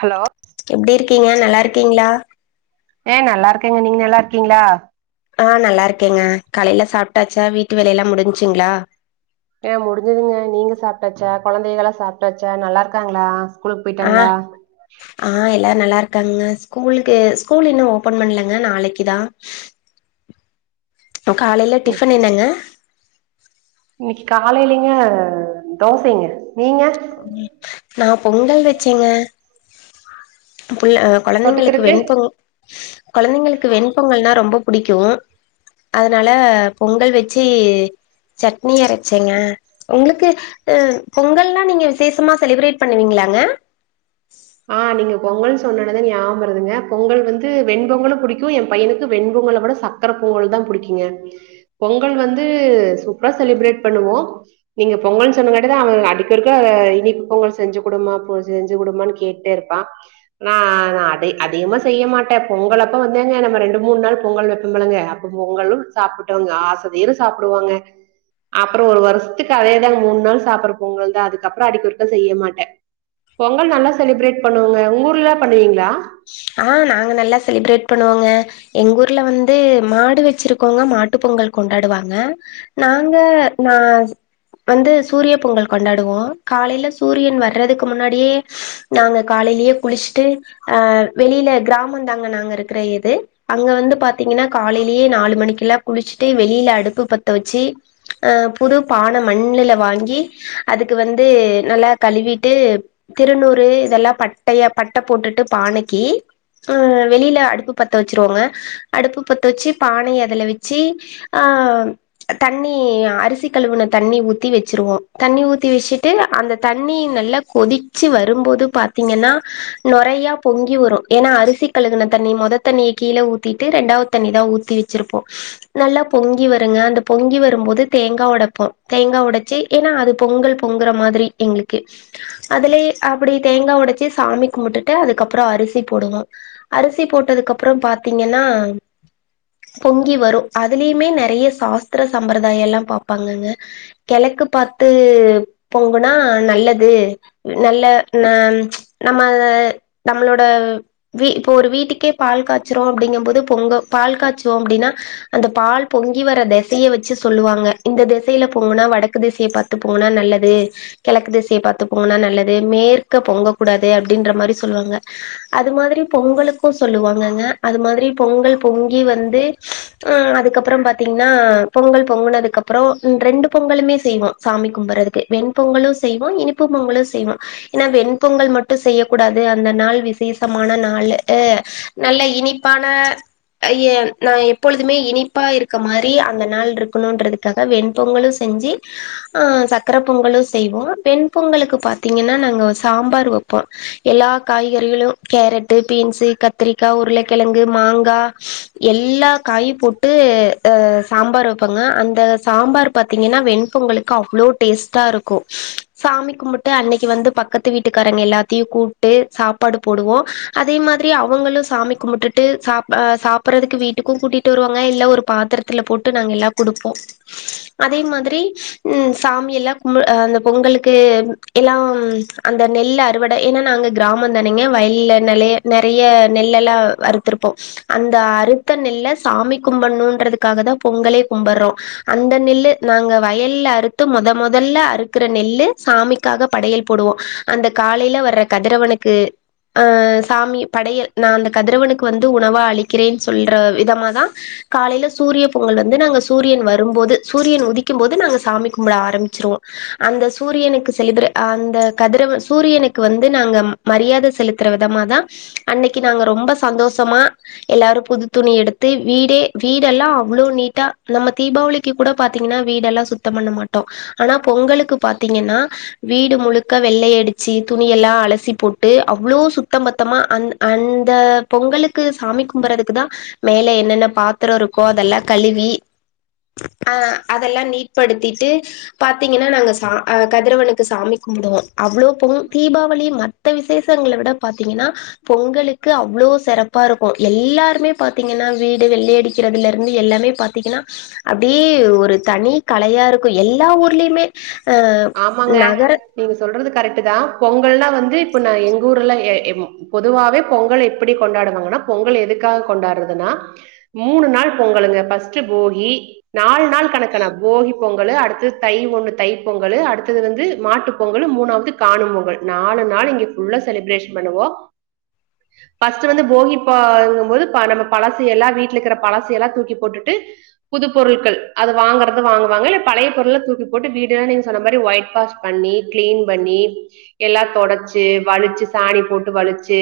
hello எப்டி இருக்கீங்க நல்லா இருக்கீங்ளா ஏ நல்லா இருக்கேங்க நீங்க நல்லா இருக்கீங்ளா ஆ நல்லா இருக்கேங்க காலையில சாப்ட்டாச்சா வீட்டு வேலை எல்லா முடிஞ்சுங்ளா எ முடிஞ்துங்க நீங்க சாப்ட்டாச்ச கொழந்தைகளா சாப்ட்டாச்ச நல்லா இருக்காங்ளா ஸ்கூலுக்கு ஆ போய்டாங்களா ஆ எல்லாரு நல்லா இருக்காங்கங்க ஸ்கூலுக்கு ஸ்கூல் இன்னு ஓபன் பண்ணலங்க நாளைக்கு தா காலையில டிஃபன் என்னங்க இன்னைக்கு காலையிலிங்க தோசைங்க நீங்க ம் நா பொங்கல் வச்சேங்க [unintelligible] குழந்தைங்களுக்கு தொட்டுக்கிறக்கு வெண்பொங் கொழந்தைங்களுக்கு வெண்பொங்கல்னா ரொம்ப பிடிக்கு அதனால பொங்கல் வச்சி சட்னி அரைச்சங்க உங்களுக்கு ஆ பொங்கல் [unintelligible] நீங்க விசேஷமா செலிப்ரேட் பண்ணுவீங்களாங்க ஆ நீங்க பொங்கல்ன்னு சொன்னாதுல நியாபருதுங்க பொங்கல் வந்து வெண்பொங்கலு பிடிக்கு எ பையனுக்கு வெண்பொங்கல விட சாக் சாக்கர பொங்கல் தா பிடிக்கீங்க பொங்கல் வந்து சூப்பரா செலிப்ரேட் பண்ணுவோ நீங்க பொங்கல்ன்னு சொன்னதுங்காட்டிதா அவனுங்க அடிக்கடிக்க இனிப்பு பொங்கல் செஞ்சி குடுமா பெ செஞ்சி குடுமான்னு கோட் டே இருப்பா நா நா அதி அதிகமா செய்ய மாட்டே பொங்கல் அப்ப வந்தேங்க நம்ம ரெண்டு மூணு நாள் பொங்கல் வப்போம் இல்லைங்க அப் பொங்களும் சாப்பிட்டோங்க ஆச தீர சாப்பிடுவோங்க அப்புறோ ஒரு வருஷத்துக்கு அதேதாங்க மூணு நாள் சாப்படுற பொங்கல்தா அதுக்கப்புறோ அடிக்க ஒருக்கா செய்ய மாட்டே பொங்கல் நல்லா செலிப்ரேட் பண்ணுவேங்க உங்க ஊர்ல்லா பண்ணுவீங்களா ஆ நாங்க நல்லா செலிப்ரேட் பண்ணுவோங்க எங்க ஊர்ல வந்து மாடு வச்சிருக்கோங்க மாட்டு பொங்கல் கொண்டாடுவாங்க நாங்க நா வந்து சூரிய பொங்கல் கொண்டாடுவோ காலையில சூரியன் வரதுக்கு முன்னாடியே நாங்க காலையிலேயே குளிச்சிட்டு அ வெளியில கிராமம் தாங்க நாங்க இருக்கிற இது அங்க வந்து பாத்தீங்கன்னா காலையிலேயே நாலு மணிக்கலா குளிச்சிட்டு வெளியில அடுப்பு பத்த வச்சி ஆ புது பான மண்ணுல வாங்கி அதுக்கு வந்து நல்லா கழுவிட்டு திருநூறு இதெல்லா பட்டைய பட்ட போட்டுட்டு பானைக்கி ஆ வெளியில அடுப்பு பத்த வச்சிருவோங்க அடுப்பு பத்த வச்சி பானைய அதுல வச்சி ஆ தண்ணி அரிசி கழவுன தண்ணி ஊத்தி வச்சிருவோ தண்ணி ஊத்தி வைச்சிட்டு அந்த தண்ணி நல்லா கொதிச்சி வரும்போது பாத்தீங்கன்னா நுறையா பொங்கி வரு ஏன்னா அரிசி கழுவுன தண்ணி முத தண்ணிய கீழே ஊத்திட்டு ரெண்டாவது தண்ணி தா ஊத்தி வச்சி இருப்போ நல்லா பொங்கி வருங்க அந்த பொங்கி வரும்போது தேங்கா உடைப்போ தேங்கா உடைச்சி ஏன்னா அது பொங்கல் பொங்கற மாதிரி எங்களுக்கு அதுலேயே அப்படி தேங்கா உடைச்சி சாமி கும்பிட்டுட்டு அதுக்கப் புறோ அரிசி போடுவோ அரிசி போட்டதுக்கு அப்புறம் பாத்தீங்கன்னா பொங்கி வரு அதுலயுமே நெறைய சாஸ்திர சம்பிரதாயல்லா பாப்பாங்கக கிழக்கு பாத்து பொங்குனா நல்லது நல்ல நா நம்மள நம்மளோட வீ இப்ப ஒரு வீட்டுக்கே பால் காச்சிறோ அப்படிங்க போது பொங்க பால் காச்சிவோ அப்படின்னா அந்த பால் பொங்கி வர திசைய வச்சி சொல்லுவாங்க இந்த திசையில பொங்குனா வடக்கு திசைய பாத் த் போனா நல்லது கிழக்கு திசைய பாத்து பொங்குன்னா நல்லது மேற்க பொங்க கூடாது அப்படின்ற மாரி சொல்லுவாங்க அது மாரி பொங்கலுக்கு சொல்லுவாங்கங்க அது மாரி பொங்கல் பொங்கி வந்து ஆ அதுக்கப்புறம் பாத்தீங்கன்னா பொங்கல் பொங்குனதுக் அதுக்கப்புறோ ரெண்டு பொங்கலுமே செய்வோ சாமி கும்பறதுக்கு வெண் பொங்கலு செய்வோ இனிப்பு பொங்கலு செய்வோ ஏன்னா வெண்பொங்கல் மட்டு செய்யக் கூடாது அந்த நாள் விசேஷமான நாளு அ நல்ல இனிப்பான அ எ நா எப்பொழுதுமே இனிப்பா இருக்க மாரி அந்த நாள் இருக்கணும்ன்றது க்காக வெண்பொங்கலு செஞ்சி சக்கர பொங்கலு செய்வோ வெண்பொங்கலுக்கு பாத் தீங்கன்னா நாங்க சாம்பார் வைப்போ எல்லா காயு எல்லுலு கேரட்டு பீன்ஸ் கத்திரிக்கா உருளக்கிழங்கு மாங்கா எல்லா காயு போட்டு சாம்பார் வப்பாங்க அந்த சாம்பார் பாத்தீங்கன்னா வெண்பொங்கலுக் கு அவ்ளோ டேஸ்ட்டா இருக்கு சாமி கும்புட்டு அன்னைக்கி வந்து பக்கத்து வீட்டுக்காரங்க எல்லாத்தையு கூப் ட்டு சாப் ப்பாடு போடுவோ அதே மாரி அவங்களு சாமி கும்பிட்டுட்டு சாப் சாப்பிடுறதுக்கு வீட்டுக்கு கூட்டிட்டு விட்டு வருவாங்க இல்ல ஒரு பாத்தரத்துல போட்டு நாங்க எல்லாம் குடுப்போ அதே மாரி ம் சாமிலா கும் அந்த பொங்கலுக்கு எல்லா அந்த நெல் அறுவடை ஏன்னா நாங்க கிராம் வந்தானேங்க வயல்ல நிலய நெறைய நெள்ல் எல்லா அறுத்துருப்போ அந்த அறுத்த நெல்ல சாமி கும்பணும்ன்றதுக்காக தா பொங்கலே கும்பட்ரோ அந்த நெல்லு நாங்க வயல்ல அறுத்து முத முதல்ல அறுக்குற நெல்லு சாமிக் க்காக படையல் போடுவோ அந்த காலைல வர கதிரவனுக்கு அ சாமி படையல் நான் அந்த கதிரவனுக்கு வந்து உணவா அளிக்கிறேன்னு சொல்ற விதமாதான் காலைல சூரிய பொங்கல் வந்து நாங்க சூரியன் வரும்போது சூரியன் உதிக்கும் போது நாங்க சாமி கும்பிட ஆரம்பிச்சவோ அந்த சூரியனுக்கு செய்கிற அந்த கதிரவனுக்கு சூரியனுக்கு வந்து நாங்க மரியாதை செலுத்துற விதமாதா அன்னைக்கு நாங்க ரொம்ப சந்தோஷமா எல்லாரு புது துணி எடுத்து வீடே வீடெல்லா அவ்ளோ நீட்டா நம்ம தீபாவளி நிக்க கூட பாத்தீங்கன்னா வீடெல்லாம் சுத்தம் பண்ண மாட்டோ ஆனா பொங்கலுக்கு பாத்தீங்கன்னா வீடு முழுக்க வெள்ளை அடிச்சு துணி எல்லா அலசி போட் ட்டு அவ்வளோ சுத்தம் பத்தமா அந்த் அந்த பொங்கலுக்கு சாமி கும்புறதுக்கு தா மேல என்னென்ன பாத்திரோ இருக்கோ அதெல்லா கழுவி ஆ அதெல்லா நீட்படுத்திட்டு பாத்தீங்கன்னா நாங்க சா அஹ் கதிரவனுக்கு சாமி கும்படுவோ அவ்ளவு போகு தீபாவளி மத் மத்த விசேஷங்களை விட பாாரத்தீங்கன்னா பொங்கலுக்கு அவ்ளோ சிறப்பா இருக்கு எல்லாருமே பாார்த்தீங்கன்னா வீடு வெள்ளை அடிக்கிறதுல இருந்து எல்லாமே பாத் தீங்கன்னா அப்டியே ஒரு தனி கலையா இருக்கு எல்லா ஊர்லேயுமே ஆமாங்க நீங்க சொல்றது கரெக்ட் தான் பொங்கல்ல்லா வந்து இப்ப நா எங்க ஊர்ல எ எப்போ பொதுவாவே பொங்கல் எப்படி கொண்டாடுவாங்கன்னா பொங்கல் எதுக்காக கொண்டாடுறதுன்னா மூணு நாள் பொங்கலுங்க ஃபஸ்ட்டு போகி நாலு நாள் கணக்கு ன போகி பொங்கல் அடுத்து தை ஒண்ணு தை பொங்கலு அடுத்தது வந்து மாட்டு பொங்கல் மூணாவது காணும் பொங்கல் நாலு நாள் இங்க ஃ புல்லா செலிப்ரேஷன் பண்ணுவோ பஸ்ட்டு வந்து போகிப்பங்கும்போது நம்ம பழசை எல்லா வீட்ல இருக்கிற பழசை எல்லா தூக்கி போட்டுட்டு புது பொருட்கள் அது வாங்குறத வாங்குவாங்க இல்ல பழைய பொருளை தூக்கி போட்டு வீட் இல்ல நீங்க சொன்ன மாதிரி ஒய்ட் வாஷ் பண்ணி கிளீன் பண்ணி எல்லா தொடைச்சு வலிச்சு சாணி போட்டு வலிச்சு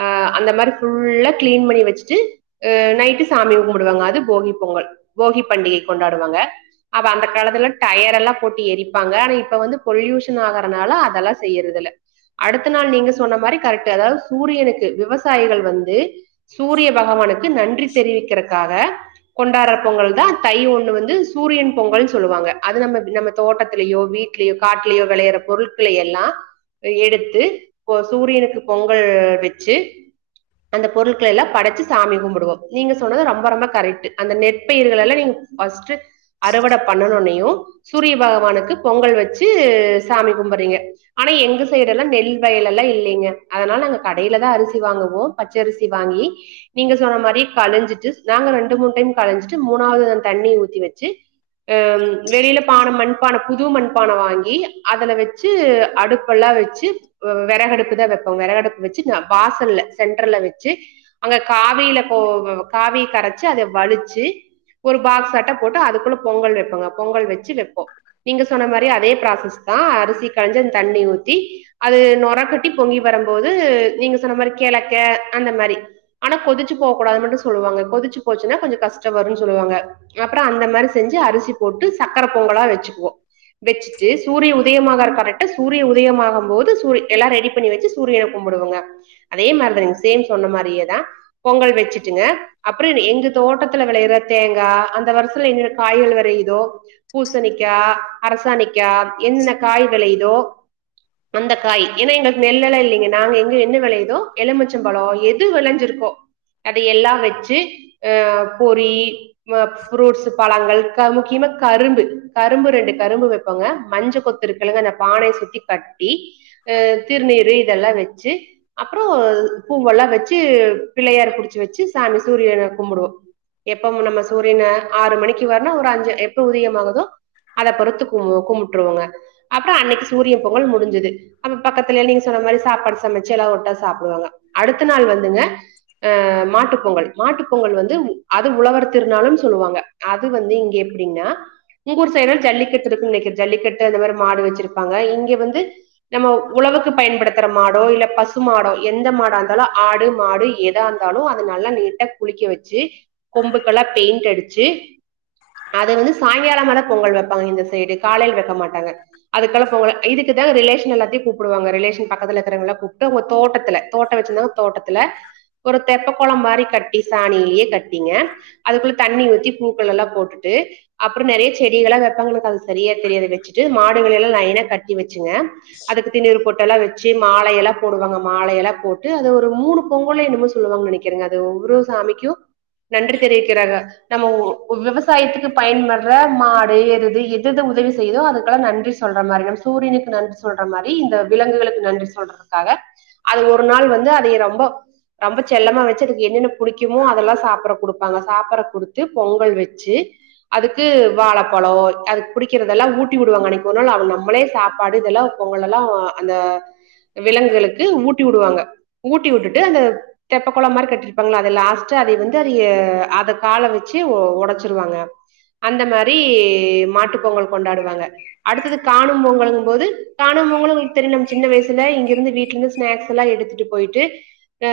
ஆ அந்த மாதிரி ஃபுல்லா கிளீன் பண்ணி வச்சுட்டு அ நைட்டு சாமி க கும்பிடுவாங்க அது போகி பொங்கல் போகி பண்டிகை கொண்டாடுவாங்க அப்ப அந்த காலத்துல டயர் எல்லா போட்டு எரிப்பாங்க ஆனா இப்ப வந்து பொல்யூஷன் ஆகறனால அதெல்லா செய்யறதில்ல அடுத்த நாள் நீங்க சொன்ன மாதிரி கரெக்ட் அதாவது சூரியனுக்கு விவசாயிகள் வந்து சூரிய பகவானுக்கு நன்றி தெரிவிக்கிறக்காக கொண்டாடுற பொங்கல் தா தை ஒன்னு வந்து சூரியன் பொங்கல்னு சொல்லுவாங்க அது நம்ம நம்ம தோட்டத்திலியோ வீட்லியோ காட்டுலயோ வெளையாற பொருட்கள எல்லா எடுத்து பொ சூரியனுக்கு பொங்கல் வச்சு அந்த பொருட்கள எல்லா படைச்சு சாமி கும்புடுவோ நீங்க சொன்னது ரொம்ப ரொம்ப கரெக்ட்டு அந்த நெற்பயிர்களெல்லா நீங்க பஸ்ட்டு அறுவட பண்ணனோனையு சூரிய பகவானுக்கு பொங்கல் வச்சு சாமி கும்புறீங்க ஆனா எங்க சைட்ல எல்லா நெல் வயல் எல்லா இல்லிங்க அதனால நாங்க கடையிலதா அரிசி வாங்குவோ பச்சரிசி வாங்கி நீங்க சொன்ன மாரி களஞ்சிட்டு நாங்க ரெண்டு மூணு டைம் கழஞ்சிட்டு மூணாவுது அந்த தண்ணி ஊத்தி வச்சு ஆ வெளியில பான மண்பான புது மண்பான வாங்கி அதுல வெச்சு அடுப்பெல்லா வெச்சு வ வெறகடுப்புதா வைப்போ வெறகடுப்பு வச்சு ந வாசல்ல சென்டர்ல வச்சு அங்க காவியில போகனு காவி கரைச்சு அத வழிச்சு ஒரு பாக்ஸாட்டோ போட்டு அதுக்குள்ள பொங்கல் வெப்பாங்க பொங்கல் வெ ச்சு வெப்போ நீங்க சொன்ன மாரி அதே ப்ராசஸ்தா அரிசி கஞ்சி அந்த தண்ணி ஊத்தி அது நொற கட்டி பொங்கி வரம்போது நீங்க சொன்ன மாரி கெழக்க அந்த மாரி ஆனா கொதிச்சு போ கூடாதுன் மட்டு சொல்லுவாங்க கொதிச்சு போச்சுன்னா கொஞ்சோ கஷ்ட வருன்னு சொல்லுவாங்க அப்புறோ அந்த மாரி செஞ்சு அரிசி போட்டு சக்கர பொங்கலா வெச்சிக்குவோ வச்சிட்டு சூரிய உதயமாகார கரெக்டா சூரிய உதயமாகம்போது சூரி எல்லா ரெடி பண்ணி வச்சு சூரியன கும்பிடுவங்க ஆதே மாரிதானுங்க சேம் சொன்ன மாதிரியேதா பொங்கல் வச்சிட்டுங்க அப்பறோ என்னெ எங்க தோட்டத்துல வெளையற தேங்கா அந்த வருஷல்ல என்ன காய்கள் வெரையுதோ பூசணிக்கா அரசாணிக்கா என்னென்ன காய் வெளையுதோ அந்தக்காய் ஏன்னா எங்களுக்கு நெல் எல்லா இல்லிங்க நாங்க எங்க என்ன வெளையுதோ எலுமிச்சம்பழோ எது வெளஞ்சிருக்கோ அத எல்லா வெச்சு அ பொறி வ ப்ரூட்ஸு பழங்கள் க முக்கியமா கரும்பு கரும்பு ரெண்டு கரும்பு வெப்போங்க மஞ்ச கொத்து இருக்கில்லங்க அந்த பானைய சுத்தி கட்டி அ திருநீரு இதெல்லா வெச்சு அப்பறோ பூவெல்லா வெச்சு ட்டு பிள்ளையார புடிச்சு வெச்சு சாமி சூரியன கும்பிடுவோ எப்பவு நம்ம சூரியன ஆறு மணிக்கு வருனா ஒரு அஞ்சு எப் போ உதயமாகுதோ அத பொறுத்து கும்மு கும்புட்ருவோங்க அப்பறோ அன்னைக்கு சூரிய பொங்கல் முடிஞ்சுது நம்ம பக்கத்துலயே நீங்க சொன்ன மாரி சாப்பாடு சமைச்சு எல்லா ஒட்டா சாப்பிடுவோங்கோ அடுத்த நாள் வந்துங்க ஆ மாட்டுப் பொங்கல் மாட்டுப் பொங்கல் வந்து உ அது உழவர் திருநாளுனு சொல்லுவாங்க அது வந்து இங்க எப் எப்படின்னா உங்க ஊரு சைடெல்லா ஜல்லிக்கட்டு இருக்கு நெனக்கிற ஜல்லிக்கட்டு அந்த மாரி மாடு வச்சிருப்பாங்க இங்க வந்து நம்ம உழவுக்கு பயன்படுத்துற மாடோ இல்ல பசு மாடோ எந்த மாடா இருந்தாலு ஆடு மாடு எ தா இந்தாலு அத நல்லா நீட்டா குளிக்க வெச்சு கொம்புக்கெல்லா பெயிண்ட் அடிச்சு அத வந்து சாய்ங்கால மேல பொங்கல் வெப்பாங்க இந்த சைடு காலைல வெக்க மாட்டாங்க அதுக்கெல்லா போகல இதுக்கு தா ரிலேஷன் எல்லாத்தையு கூப்புடுவாங்க ரிலேஷன் பக்கத்துல இருக்கிறங்கல்ல கூப்ட்டு அவுங்க தோட்டத்துல தோட்ட வெச்சிருந்தாங் தோட்டத்துல ஒரு தெப்ப கொளோ மாரி கட்டி சாணியிலியே கட்டிங்க அதுக்குள்ள தண்ணி ஊத்தி பூக்களெல்லா போட்டு ட்டு அப்பறோ நெறைய செடிகலா வெப்பாங்களுக்கா அது சரியா தெரியாது வெச்சுட்டு மாடுகளெல்லா லயனா கட் வெச்சுங்க அதுக்கு திண்ணூரு பொட் ல்லா வெச்சு மாலையெல்லா போடுவாங்க மாலையெல்லா போட்டு அத ஒரு மூணு பொங்கலோ என்னமோ சொல்லுவாங்க நெனக்கிற கிருங்க அது ஒவ்வுரு சாமிக்கு நன்றி தெரிவிக்கிறாங்க நம்ம உ உ விவசாய வசாயத்துக்கு பயன்படுற மாடு எருது எதெது உதவி செய்தோ அதுக்கெல்லா நன்றி சொல்ற மாரி நம்ம சூரியனுக்கு நன்றி சொல்ற மாரி இந்த விலங்குகளுக்கு நன்றி சொல்றதுக்காக அது ஒரு நாள் வந்து அதையே ரொம்போ ரொம்ப செல்லமா வெச்சு அதுக்கு என்னென்ன புடிக்குமோ அதெல்லா சாப்பட குடுப்பாங்க சாப்பட குடுத்து பொங்கல் வெச் ச்சு அதுக்கு வாழப்பழ அதுக்கு புடிக்கிறதெல்லா ஊட்டி வுடுவாங்க அன்னைக்கு ஒரு நாள் அது நம்மளே சாப்பாடு இதெல்லா பொங்கலலா அந்த விலங்குகளுக்கு ஊட்டி வுடுவாங்க ஊட்டி வுட்டுட்டு அந்த தெப்ப கொள மாரி கட்டிருப்பாங்ள அத லாஸ்ட்டு அதிந்தரி அத கால வெச்சு ஒடச்சு ருவாங்க அந்த மாரி மாட்டு பொங்கல் கொண்டாடுவாங்க அடுத்தது காணும் பொங்கலுங் போது காணும் பொங்கலு உங்ளுக் தெரியு நம்ம சின்ன வயசுல இங்கிருந்து வீட்லந்து ஸ்னாக்ஸ்லா எடுத்துட் ட்டு போயிட்டு அ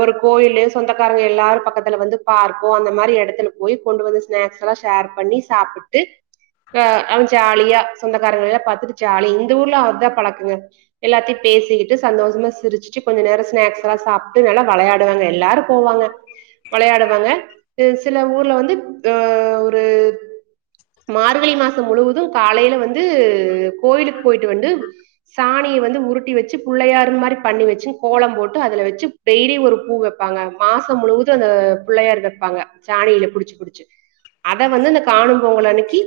ஒரு கோயில்லே சொந்தக்காரங்க எல்லாரு பக்கத்துல வந்து பார்க்கோ அந்த மாரி எடத்துல போய் கொண்டு வந்த ஸ் ஸ்நாக்ஸ்ஸலா ஷேர் பண்ணி சாப்பிட்டு ஆ அவ ஜாலியா சொந்தக்காரங்களேலா பாத்துட்டு ஜாலியா இந்த ஊர்ல அதா பழக்கங்க எல்லாத்தியு பேசிக்கிட்டு சந்தோஷமா சிரிச்சிட்டு கொஞ்ச நேர ஸ்நாக்ஸ்ஸலா சாப்ட்டு நல்லா வெளையாடுவாங்க எல்லாரு போவாங்க வெளையாடுவாங்க சில ஊர்ல வந்து ஆ ஒரு மார்கழி மாச முழுவதும் காலைல வந்து கோயிலுக் போய்ட்டு வன்டு சாணிய வந்து உருட்டி வச்சு புள்ளையாரு மாரி பண்ணி வச்சு கோலம் போட்டு அதுல வெச்சு டெய்லி ஒரு பூ வெப்பாங்க மாச முழுவது அந்த புள்ளையார் வெப்பாங்க சாணியில புடிச்சு புடிச்சு அத வந்து இந்த காணும் பொங்கல் அன்னைக்கி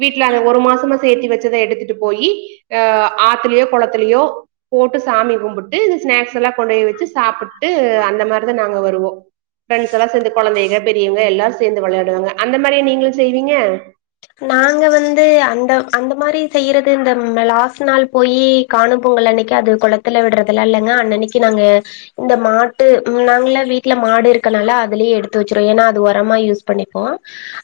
வீட்ல அத ஒரு மாசமா சேத்தி வச்சத எடுத்துட்டு போயி அ ஆத்துலயோ குளத்திலயோ போட்டு சாமி கும்புட்டு இந்த ஸ்நாக்ஸ்ஸலா கொண்டோய் வச்சு சாப்புட்டு அந்த மாரிதா நாங்க வருவோ பிரெண்ட்ஸ்ஸல்லா சேந்து கொழந்தைங்க பெரியவங்க எல்லாரு சேந்து விளையாடுவாங்க அந்த மாரிய நீங்களு செய்வீங்க நாங்க வந்து அந்த அந்த மாரி செய்யறது இந்த லாஸ்டு நாள் போயி காணும் பொங்கல் அன்னைக்கி அது கொளத்துல விடுறதுலா இல்லைங்க அன்னன்னக்கி நாங்க இந்த மாட்டு நாங்களல்லா வீட்ல மாடு இருக்கனால அதுலே எடுத்து வச்சிரோ ஏன்னா அது உரமா யூஸ் பண்ணிப்போ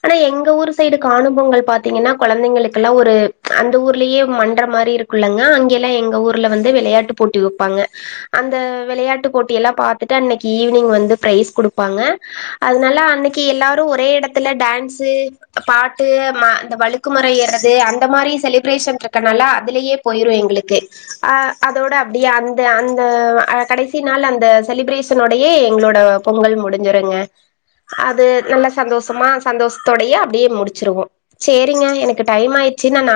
ஆனா எங்க ஊரு சைடு காணு பொங்கல் பாத்தீங்கன்னா கொழந்தைங்களுகிலா ஒரு அந்த ஊர்லியே மன்ற மாரி இருக் குள்ளங்க அங்கேல்லா எங்க ஊர்ல வந்து விளையாட்டு போட்டி வெப்பாங்க அந்த விளையாட்டு போட்டி எல்லா பாத்துட்டு அன்னைக்கி ஈவினிங் வந்து பிரைஸ் குடுப்பாங்க அதுனால அன்னைக்கி எல்லாரு ஒரே இடத்துல டான்ஸு பாட் ட்டு ம இந்த வழுக்குமர ஏற்றது அந்த மாரி செலிப்ரேஷன் ரிக்கனால அதுலேயே போயிறு எங்களுக்கு அ அதோட அப்டியே அந்த அந்த கடைசி நாள் அந்த செலிப்ரேஷனோடையே எங்ளோட பொங்கல் முடிஞ்சுருங்க அது நல்ல சந்தோஷமா சந்தோஷத்தோடையே அப்டியே முடிச் சுருவோ சேரிங்க எனக்கு டைம் ஆயிச்சு நா நாளைக்